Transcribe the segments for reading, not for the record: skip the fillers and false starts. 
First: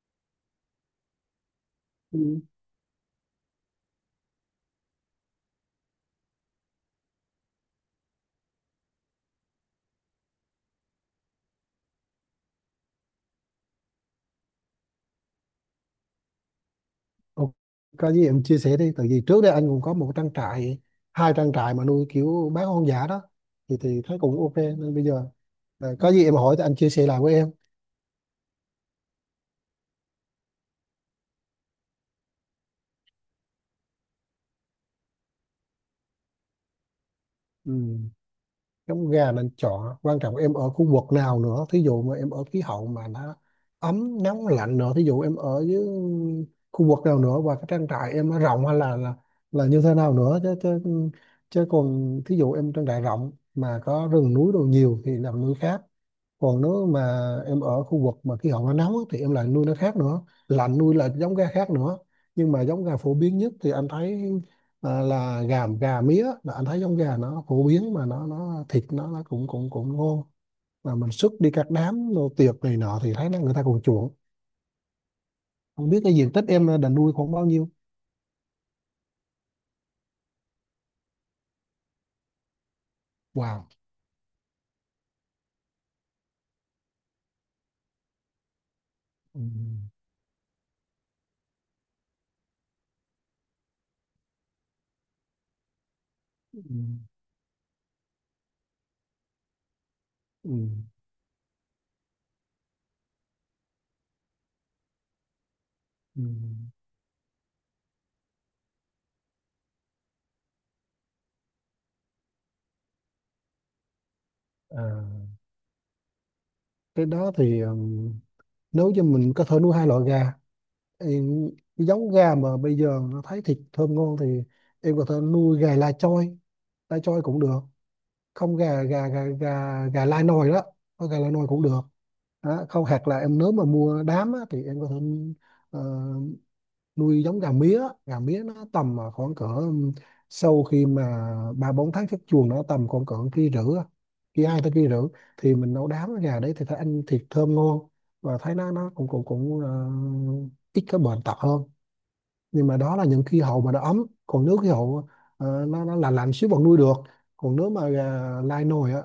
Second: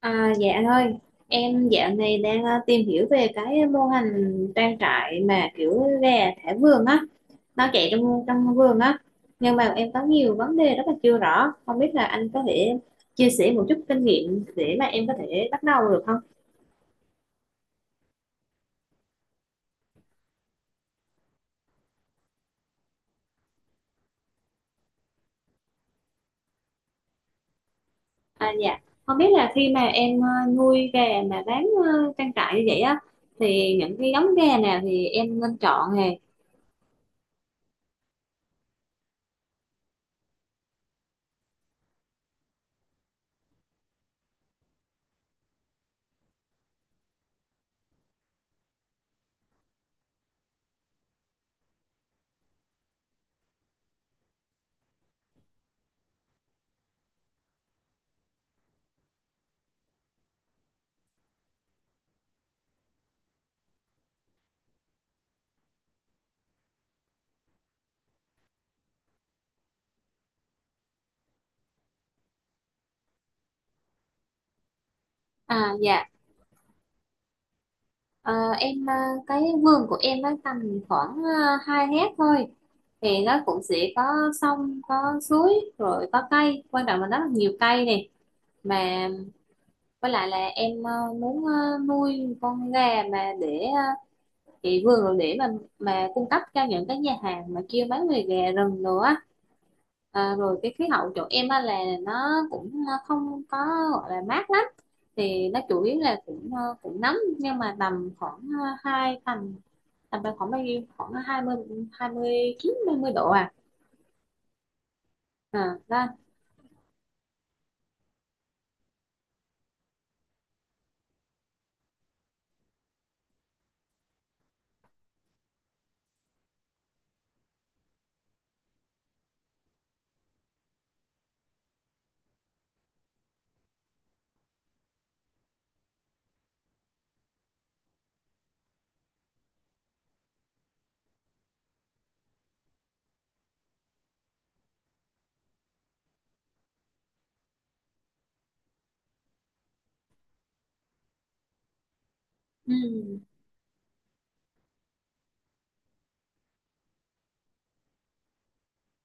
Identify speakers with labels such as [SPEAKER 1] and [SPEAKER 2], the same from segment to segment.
[SPEAKER 1] À, dạ thôi Em dạo này
[SPEAKER 2] Ừ.
[SPEAKER 1] đang tìm hiểu về cái mô hình trang trại mà kiểu gà thả vườn á, nó chạy trong trong vườn á, nhưng mà em có nhiều vấn đề rất là chưa rõ, không biết là anh có thể chia sẻ một chút kinh nghiệm để mà em có thể bắt đầu được không?
[SPEAKER 2] Ok, có gì em chia sẻ đi tại vì trước đây anh cũng có một trang trại, hai trang trại mà nuôi kiểu bán hoang dã đó, thì thấy cũng ok nên bây giờ là có gì em hỏi thì anh chia sẻ lại với em.
[SPEAKER 1] À dạ, không biết là khi mà em nuôi gà mà bán trang trại như vậy á, thì những cái giống gà nào thì em nên chọn nè?
[SPEAKER 2] Ừ. Giống gà nên chọn, quan trọng em ở khu vực nào nữa, thí dụ mà em ở khí hậu mà nó ấm, nóng, lạnh nữa, thí dụ em ở dưới khu vực nào nữa, và cái trang trại em nó rộng hay là là như thế nào nữa chứ chứ, chứ còn thí dụ em trang trại rộng mà có rừng núi đồ nhiều thì làm nuôi khác, còn nếu mà em ở khu vực mà khí hậu nó nóng á, thì em lại nuôi nó khác nữa, lạnh nuôi là giống gà khác nữa. Nhưng mà giống gà phổ biến nhất thì anh thấy là gà gà mía, là anh thấy giống gà nó phổ biến mà nó thịt, nó cũng cũng cũng ngon, mà mình xuất đi các đám đồ tiệc này nọ thì thấy nó người ta còn chuộng.
[SPEAKER 1] À
[SPEAKER 2] Không biết
[SPEAKER 1] dạ.
[SPEAKER 2] cái diện tích em định nuôi khoảng bao nhiêu?
[SPEAKER 1] Ờ, em cái vườn của em nó tầm khoảng 2 hecta thôi, thì nó cũng
[SPEAKER 2] Wow.
[SPEAKER 1] sẽ có sông có suối, rồi có cây, quan trọng là nó là nhiều cây này mà.
[SPEAKER 2] Ừ.
[SPEAKER 1] Với lại là em muốn nuôi con gà mà để chị vườn rồi để mà cung cấp
[SPEAKER 2] Ừ.
[SPEAKER 1] cho những cái nhà hàng mà kêu bán về gà rừng nữa á. À,
[SPEAKER 2] Ừ.
[SPEAKER 1] rồi cái khí hậu chỗ em á là nó cũng không có gọi là mát lắm, thì nó chủ yếu là
[SPEAKER 2] Ừ.
[SPEAKER 1] cũng cũng nóng, nhưng mà tầm khoảng ờ, hai tầm tầm khoảng bao nhiêu, khoảng hai mươi chín 29 mươi độ à,
[SPEAKER 2] À,
[SPEAKER 1] à đó.
[SPEAKER 2] cái đó thì nếu cho mình có thể nuôi hai loại gà, em, cái giống gà mà bây giờ nó thấy thịt thơm ngon thì em có thể nuôi gà lai choi, cũng được, không gà gà gà gà gà lai nồi đó, có gà lai nồi cũng được đó. Không hoặc là em nếu mà mua đám á, thì em có thể ờ, nuôi giống gà mía, gà mía nó tầm khoảng cỡ sau khi mà 3 4 tháng xuất chuồng nó tầm khoảng cỡ kia rưỡi á, kia hai tới kia rưỡi, thì mình nấu đám gà đấy thì thấy ăn thịt thơm ngon và thấy nó cũng cũng cũng ờ, ít cái bệnh tật hơn. Nhưng
[SPEAKER 1] Ừ,
[SPEAKER 2] mà đó là những khí hậu mà nó ấm, còn nếu khí hậu nó là lạnh xíu vẫn nuôi được, còn nếu mà gà lai nồi á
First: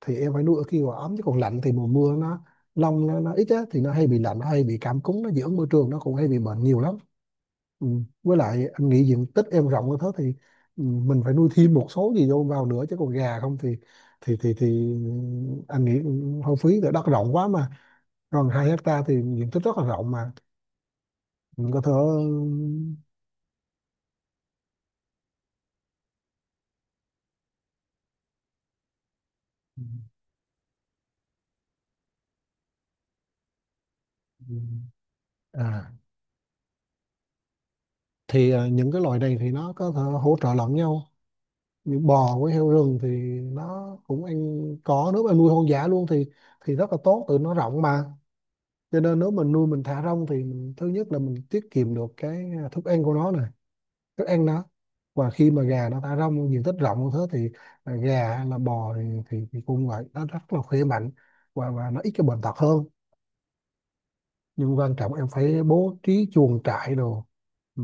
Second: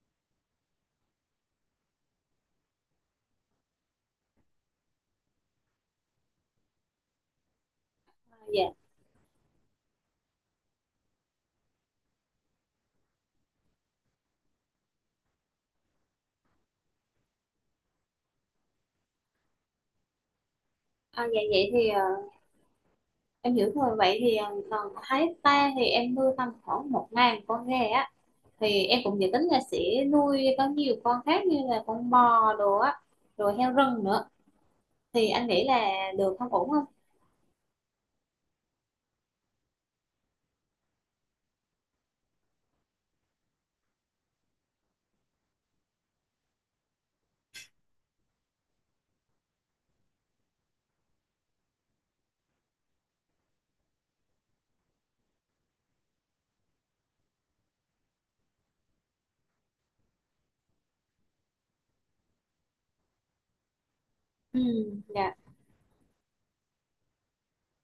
[SPEAKER 2] thì em phải nuôi ở khi mà ấm, chứ còn lạnh thì mùa mưa nó lông nó ít á thì nó hay bị lạnh, nó hay bị cảm cúm, nó dị ứng môi trường, nó cũng hay bị bệnh nhiều lắm. Ừ.
[SPEAKER 1] à,
[SPEAKER 2] Với lại
[SPEAKER 1] dạ.
[SPEAKER 2] anh nghĩ diện tích em rộng như thế thì mình phải nuôi thêm một số gì vô vào nữa, chứ còn gà không thì thì thì thì anh nghĩ cũng hơi phí, tại đất rộng quá mà, còn 2 hecta thì diện tích rất là rộng mà
[SPEAKER 1] À, dạ vậy
[SPEAKER 2] mình có
[SPEAKER 1] thì
[SPEAKER 2] thể
[SPEAKER 1] em hiểu rồi. Vậy thì còn Thái ta thì em nuôi tầm khoảng một ngàn con gà á, thì em cũng dự tính là
[SPEAKER 2] ừ,
[SPEAKER 1] sẽ nuôi có nhiều con khác như là con bò đồ á, rồi heo rừng nữa,
[SPEAKER 2] ừ,
[SPEAKER 1] thì anh nghĩ là
[SPEAKER 2] à,
[SPEAKER 1] được không, ổn không?
[SPEAKER 2] những cái loài này thì nó có thể hỗ trợ lẫn nhau, như bò với heo rừng thì nó cũng ăn có, nếu mà nuôi hoang dã luôn thì rất là tốt, tụi nó rộng mà, cho nên nếu mình nuôi mình thả rông thì mình, thứ nhất là mình tiết kiệm được cái thức ăn của nó này, thức ăn nó. Và khi mà gà nó thả rông diện tích rộng như thế thì gà hay là bò thì, cũng vậy, nó rất là khỏe mạnh và nó ít cái bệnh tật hơn.
[SPEAKER 1] Ừ,
[SPEAKER 2] Nhưng quan trọng em
[SPEAKER 1] dạ.
[SPEAKER 2] phải bố trí chuồng trại đồ, ừ,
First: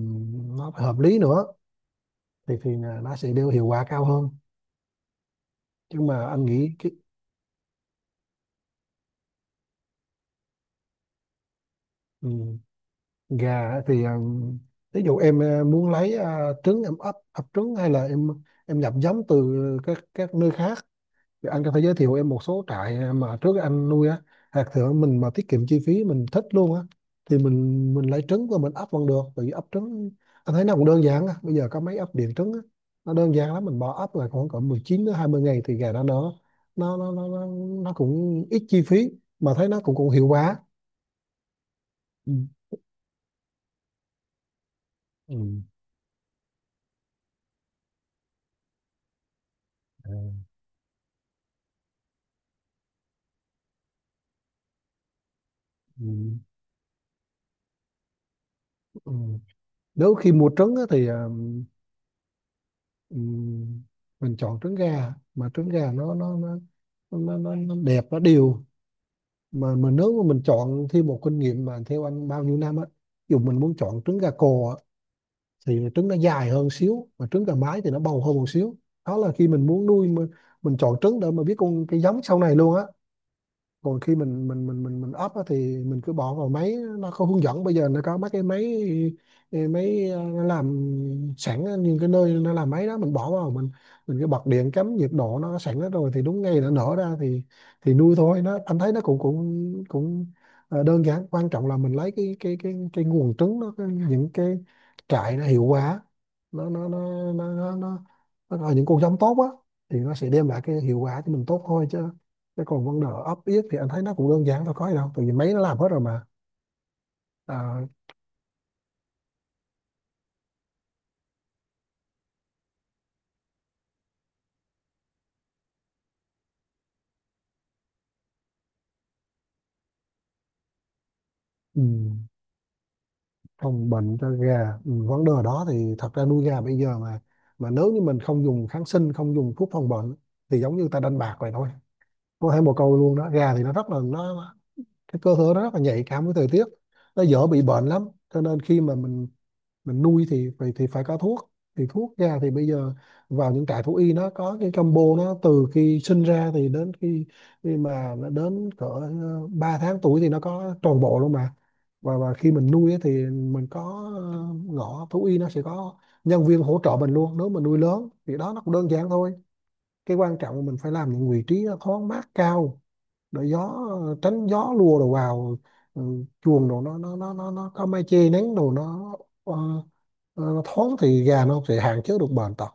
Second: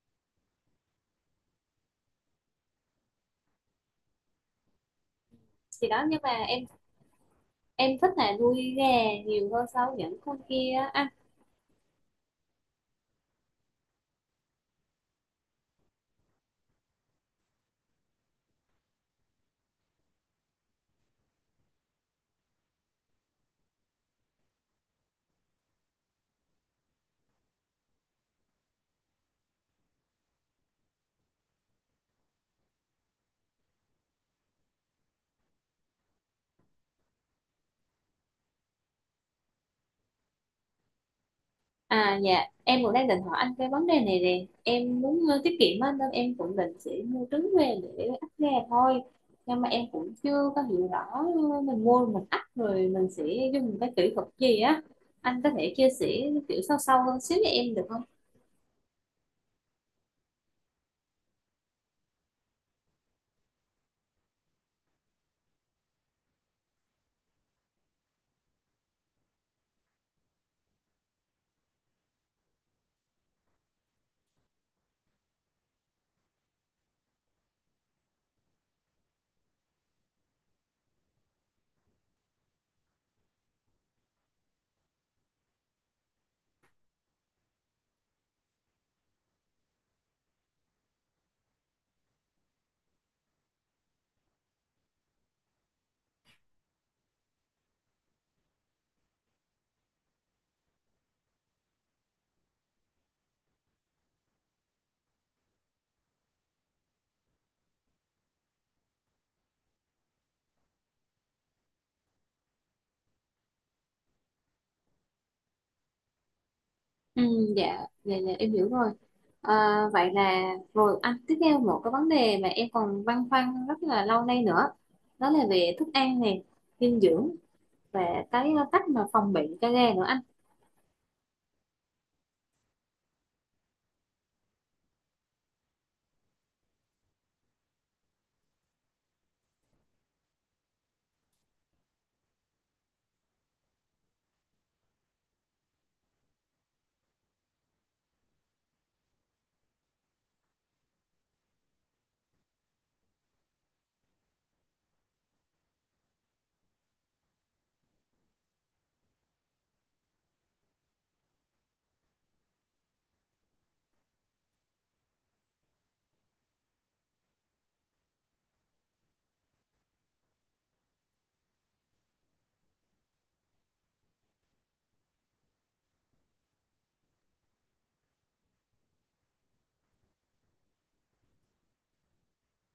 [SPEAKER 2] nó phải hợp lý nữa thì là nó sẽ đưa hiệu quả cao hơn,
[SPEAKER 1] thì
[SPEAKER 2] chứ
[SPEAKER 1] đó nhưng mà
[SPEAKER 2] mà anh nghĩ cái,
[SPEAKER 1] em thích là nuôi gà nhiều hơn so với những con kia á. À.
[SPEAKER 2] ừ, gà á thì ví dụ em muốn lấy trứng, em ấp ấp trứng hay là em nhập giống từ các nơi khác. Thì anh có thể giới thiệu em một số trại mà trước anh nuôi á, hạt thượng mình mà tiết kiệm chi phí mình thích luôn á, thì mình lấy trứng và mình ấp vẫn được, bởi vì ấp trứng anh thấy nó cũng đơn giản á, bây giờ có mấy ấp điện trứng á, nó đơn giản lắm, mình bỏ ấp là khoảng cỡ 19 đến 20 ngày thì gà nó nở, nó nó nó nó, nó cũng ít chi phí mà thấy nó cũng cũng hiệu quả.
[SPEAKER 1] À
[SPEAKER 2] Ừ.
[SPEAKER 1] dạ, em cũng đang định hỏi anh cái vấn đề này nè. Em muốn
[SPEAKER 2] Ừ.
[SPEAKER 1] tiết kiệm á, nên em cũng định sẽ mua trứng về để ấp gà thôi. Nhưng mà em cũng
[SPEAKER 2] Ừ.
[SPEAKER 1] chưa có hiểu rõ, mình mua mình ấp rồi mình sẽ dùng cái kỹ thuật gì á. Anh có thể chia
[SPEAKER 2] Ừ.
[SPEAKER 1] sẻ kiểu sâu sâu hơn xíu cho em được không?
[SPEAKER 2] Ừ. Nếu khi mua trứng á, thì ừ, mình chọn trứng gà, mà trứng gà nó đẹp, nó đều, mà nếu mà mình chọn thêm một kinh nghiệm mà theo anh bao nhiêu năm á, dù mình muốn chọn trứng gà cò á, thì trứng nó dài hơn xíu, mà trứng gà mái thì nó bầu hơn một xíu. Đó là khi mình muốn nuôi mình chọn trứng để mà biết con cái giống sau này luôn á. Còn khi mình up á, thì mình cứ bỏ vào máy, nó có hướng dẫn, bây giờ nó có mấy cái máy nó làm sẵn á, những cái nơi nó làm máy đó, mình bỏ vào mình cứ bật điện, cắm nhiệt độ nó sẵn hết rồi thì đúng ngày nó nở ra thì nuôi thôi. Nó anh thấy nó cũng cũng cũng ờ, đơn giản, quan trọng là mình lấy cái nguồn trứng nó những cái trại nó hiệu quả, nó nó nó nó nó, nó, nó những con giống tốt á thì nó sẽ đem lại cái hiệu quả cho mình tốt thôi chứ. Thế còn vấn đề ấp yết thì anh thấy nó cũng đơn giản thôi, có gì đâu, tại vì máy nó làm hết rồi mà.
[SPEAKER 1] Ừ, dạ,
[SPEAKER 2] à,
[SPEAKER 1] dạ, dạ, em hiểu rồi. À, vậy là rồi anh, tiếp theo một cái vấn đề mà em còn băn khoăn rất là lâu nay nữa. Đó là về thức ăn này, dinh dưỡng, và cái cách mà phòng bị cho gà nữa anh.
[SPEAKER 2] ừ, Phòng bệnh cho gà, ừ, vấn đề đó thì thật ra nuôi gà bây giờ mà nếu như mình không dùng kháng sinh, không dùng thuốc phòng bệnh thì giống như ta đánh bạc vậy thôi, có thể một câu luôn đó. Gà thì nó rất là nó, cái cơ thể nó rất là nhạy cảm với thời tiết, nó dễ bị bệnh lắm, cho nên khi mà mình nuôi thì phải có thuốc. Thì thuốc ra thì bây giờ vào những trại thú y nó có cái combo, nó từ khi sinh ra thì đến khi khi mà nó đến cỡ 3 tháng tuổi thì nó có toàn bộ luôn mà. Và khi mình nuôi ấy thì mình có ngõ thú y, nó sẽ có nhân viên hỗ trợ mình luôn, nếu mình nuôi lớn thì đó, nó cũng đơn giản thôi. Cái quan trọng là mình phải làm những vị trí nó thoáng mát cao, để gió, tránh gió lùa đồ vào, ừ, chuồng đồ nó có mái che nắng đồ nó, ờ, nó thoáng thì gà nó sẽ hạn chế được bệnh tật.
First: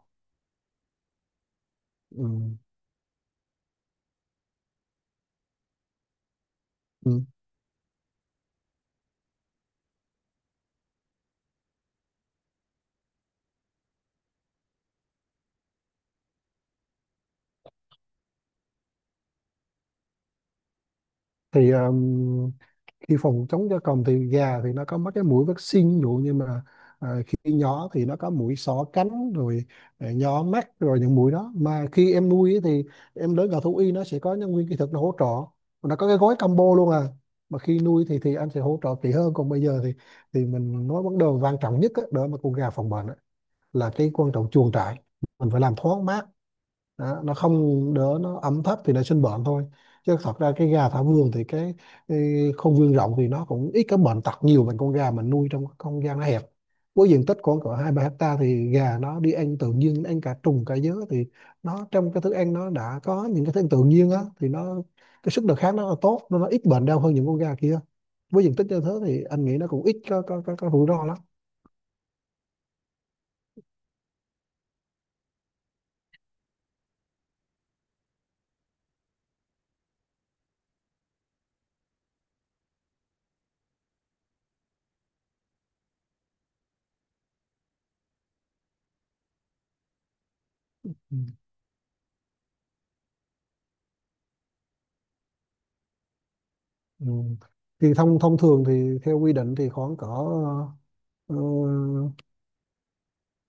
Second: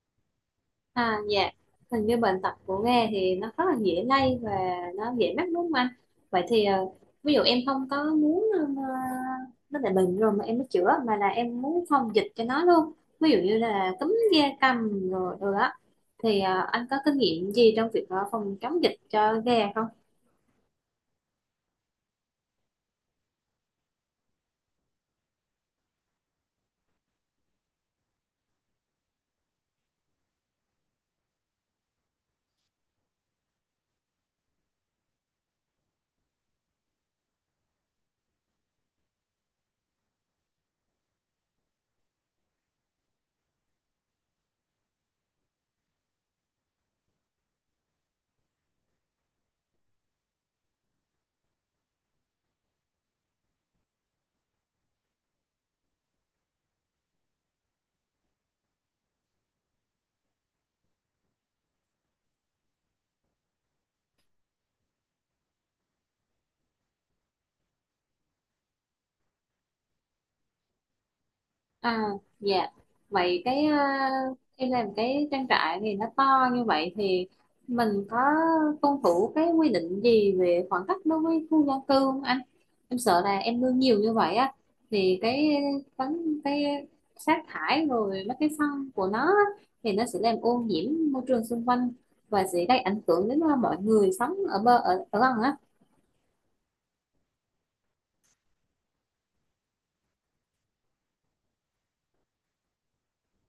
[SPEAKER 1] À dạ, hình như bệnh tật
[SPEAKER 2] Ừ.
[SPEAKER 1] của Nga thì nó rất là dễ lây và nó dễ mắc đúng không anh? Vậy thì
[SPEAKER 2] Ừ.
[SPEAKER 1] ví dụ em không có muốn nó là bệnh rồi mà em mới chữa, mà là em muốn phòng dịch cho nó luôn. Ví dụ như là cúm da cầm rồi rồi á, thì anh có kinh nghiệm gì trong việc phòng chống dịch cho gà không?
[SPEAKER 2] Thì khi phòng chống gia cầm thì gà thì nó có mấy cái mũi vaccine, ví dụ như mà khi nhỏ thì nó có mũi xỏ cánh rồi nhỏ mắt, rồi những mũi đó, mà khi em nuôi ấy thì em đến vào thú y, nó sẽ có nhân viên kỹ thuật nó hỗ trợ, nó có cái gói combo luôn à, mà khi nuôi thì anh sẽ hỗ trợ kỹ hơn. Còn bây giờ thì mình nói vấn đề quan trọng nhất á, để mà con gà phòng bệnh là cái quan trọng chuồng trại, mình phải làm thoáng mát đó, nó không đỡ, nó ẩm thấp thì nó sinh bệnh thôi, chứ thật ra cái gà thả vườn thì cái không gian rộng thì nó cũng ít cái bệnh tật nhiều bằng con gà mình nuôi trong cái không gian nó hẹp. Với diện tích khoảng cỡ 2 3 hecta thì gà nó đi ăn tự nhiên, ăn cả trùng cả dứa thì nó trong cái thức ăn nó đã có những cái thức ăn tự nhiên á, thì nó cái sức đề kháng nó là tốt nên nó ít bệnh đau hơn những con gà kia. Với diện tích như thế thì anh nghĩ nó cũng ít có rủi ro lắm.
[SPEAKER 1] À, dạ. Vậy em làm cái trang trại thì nó to như vậy, thì mình có tuân thủ cái quy định gì về khoảng cách đối với khu dân cư không anh? Em sợ là em nuôi nhiều như vậy á, thì cái sát thải rồi mấy cái phân của nó á, thì nó sẽ làm ô
[SPEAKER 2] Ừ.
[SPEAKER 1] nhiễm môi trường xung quanh và sẽ gây ảnh hưởng đến mọi người sống ở ở gần á.
[SPEAKER 2] Ừ. Thì thông thông thường thì theo quy định thì khoảng cỡ ờ,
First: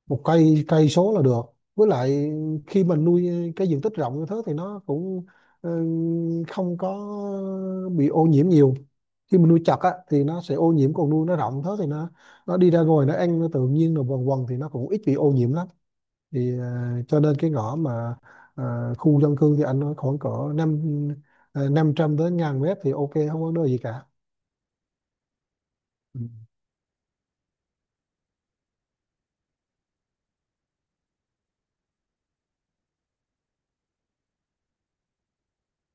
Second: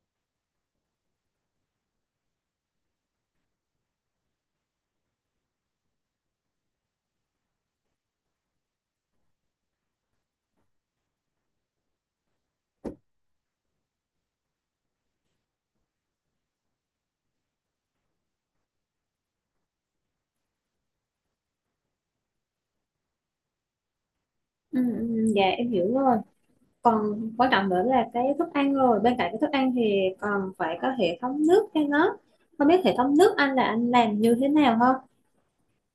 [SPEAKER 2] một cây cây số là được. Với lại khi mình nuôi cái diện tích rộng như thế thì nó cũng ờ, không có bị ô nhiễm nhiều. Khi mình nuôi chặt á, thì nó sẽ ô nhiễm, còn nuôi nó rộng thế thì nó đi ra ngoài, nó ăn nó tự nhiên rồi quần quần thì nó cũng ít bị ô nhiễm lắm. Thì cho nên cái ngõ mà khu dân cư thì anh nói khoảng cỡ năm 500 đến 1.000 mét thì ok, không có vấn đề gì cả.
[SPEAKER 1] Ừ, ừ, dạ em hiểu rồi.
[SPEAKER 2] Ừ.
[SPEAKER 1] Còn quan trọng nữa là cái thức ăn, rồi bên cạnh cái thức ăn thì còn phải có hệ thống nước cho nó, không biết hệ thống nước anh là anh làm như thế nào không?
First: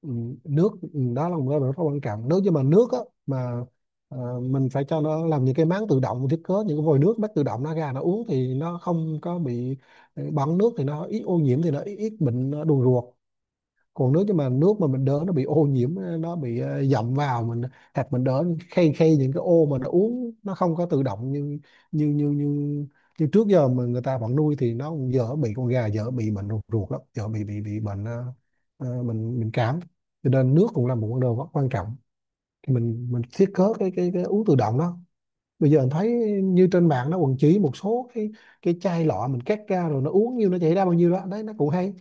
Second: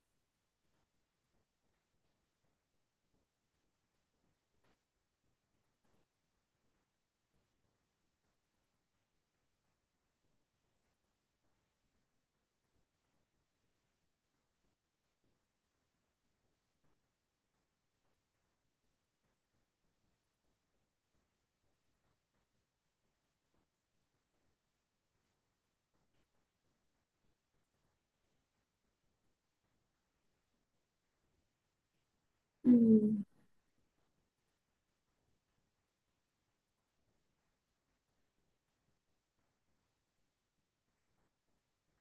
[SPEAKER 2] ừ, Nước, ừ, đó là một cái rất là quan trọng, nếu như mà nước á, mà mình phải cho nó làm những cái máng tự động, thiết kế những cái vòi nước bắt tự động nó ra nó uống thì nó không có bị bẩn nước thì nó ít ô nhiễm, thì nó ít bệnh đường ruột. Còn nước, nhưng mà nước mà mình đỡ nó bị ô nhiễm, nó bị dậm vào mình, hoặc mình đỡ khay khay những cái ô mà nó uống, nó không có tự động như như như như như trước giờ mà người ta vẫn nuôi thì nó cũng dễ bị, con gà dễ bị bệnh ruột lắm, dễ bị bệnh bệnh bệnh cảm, cho nên nước cũng là một vấn đề rất quan trọng.
[SPEAKER 1] Ừ.
[SPEAKER 2] Thì mình thiết kế cái uống tự động đó, bây giờ mình thấy như trên mạng nó quần chỉ một số cái chai lọ mình cắt ra rồi nó uống nhiêu nó chảy ra bao nhiêu đó đấy, nó cũng hay.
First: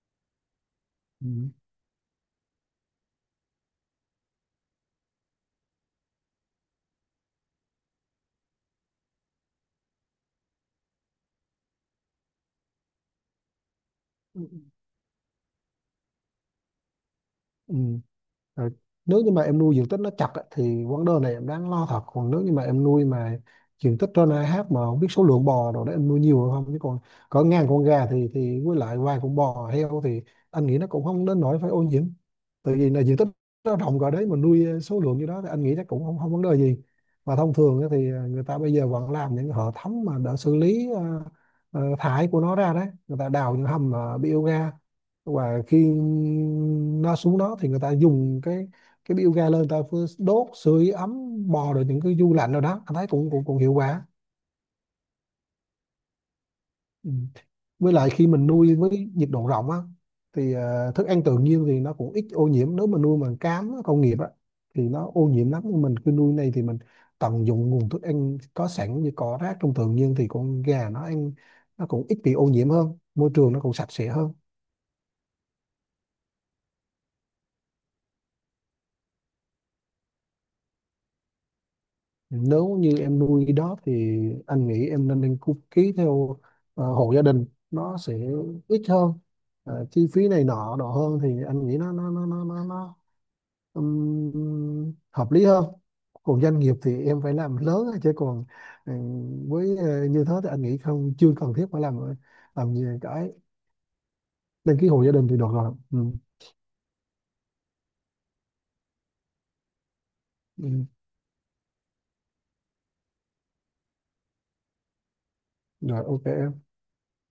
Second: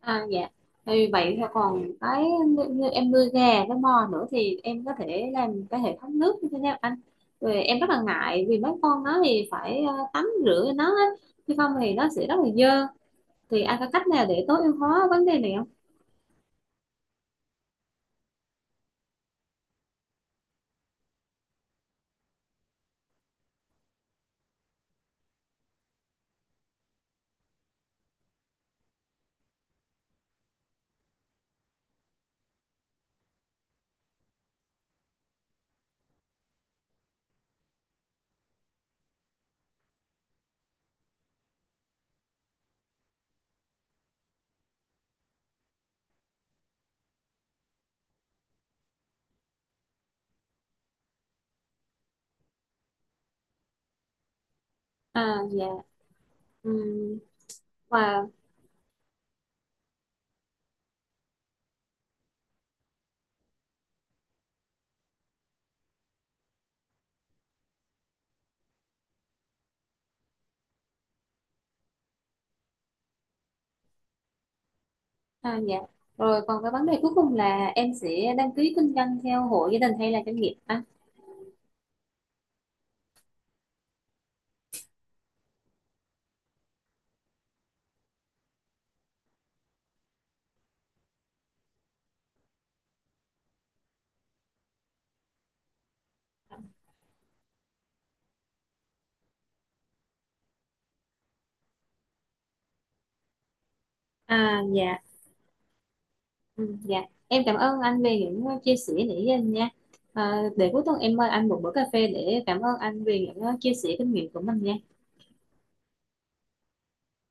[SPEAKER 1] À dạ, thì vậy thì
[SPEAKER 2] Ừ.
[SPEAKER 1] còn cái như em nuôi gà với bò nữa thì em có thể làm cái hệ thống nước như thế nào anh? Rồi em rất là ngại vì mấy con nó thì phải tắm rửa cho nó á, chứ không thì nó sẽ rất là dơ, thì anh có cách nào để tối ưu hóa vấn đề này không?
[SPEAKER 2] Ừ. Rồi, nếu như mà em nuôi diện tích nó chặt á, thì vấn đề này em đáng lo thật, còn nếu như mà em nuôi mà diện tích trên AH, mà không biết số lượng bò rồi đó em nuôi nhiều hay không, chứ còn có ngàn con gà thì với lại vài con bò heo thì anh nghĩ nó cũng không đến nỗi phải ô nhiễm, tại vì là diện tích nó rộng rồi đấy mà nuôi số lượng như đó thì anh nghĩ chắc cũng không không vấn đề gì. Mà thông thường á thì người ta bây giờ vẫn làm những hệ thống mà đã xử lý thải của nó ra đấy, người ta đào những hầm biogas, và khi nó xuống đó thì người ta dùng cái bioga ga lên, người ta vừa đốt sưởi ấm bò, rồi những cái du lạnh rồi đó, anh thấy cũng cũng, cũng hiệu quả.
[SPEAKER 1] À dạ.
[SPEAKER 2] Ừ.
[SPEAKER 1] Ừm,
[SPEAKER 2] Với lại khi
[SPEAKER 1] và.
[SPEAKER 2] mình nuôi với nhiệt độ rộng á thì thức ăn tự nhiên thì nó cũng ít ô nhiễm. Nếu mà nuôi bằng cám á, công nghiệp á, thì nó ô nhiễm lắm, nhưng mình cứ nuôi này thì mình tận dụng nguồn thức ăn có sẵn như cỏ rác trong tự nhiên thì con gà nó ăn, nó cũng ít bị ô nhiễm hơn, môi trường nó cũng sạch sẽ hơn.
[SPEAKER 1] À, dạ. Rồi còn cái vấn đề cuối cùng là em sẽ đăng ký kinh doanh theo hộ gia đình hay là doanh nghiệp anh?
[SPEAKER 2] Nếu như em nuôi đó thì anh nghĩ em nên đăng ký, ký theo hộ gia đình, nó sẽ ít hơn. Chi phí này nọ nọ hơn thì anh nghĩ nó hợp lý hơn. Còn doanh nghiệp thì em phải làm lớn á, chứ còn như thế thì anh nghĩ không, chưa cần thiết phải làm gì cái,
[SPEAKER 1] À,
[SPEAKER 2] đăng ký
[SPEAKER 1] dạ.
[SPEAKER 2] hộ gia đình thì được rồi. Ừ.
[SPEAKER 1] Ừ, dạ. Em cảm ơn anh về những chia sẻ nãy giờ nha. À, để cuối
[SPEAKER 2] Ừ.
[SPEAKER 1] tuần em mời anh một bữa cà phê để cảm ơn anh về những chia sẻ kinh nghiệm của mình nha.
[SPEAKER 2] Rồi, ok em.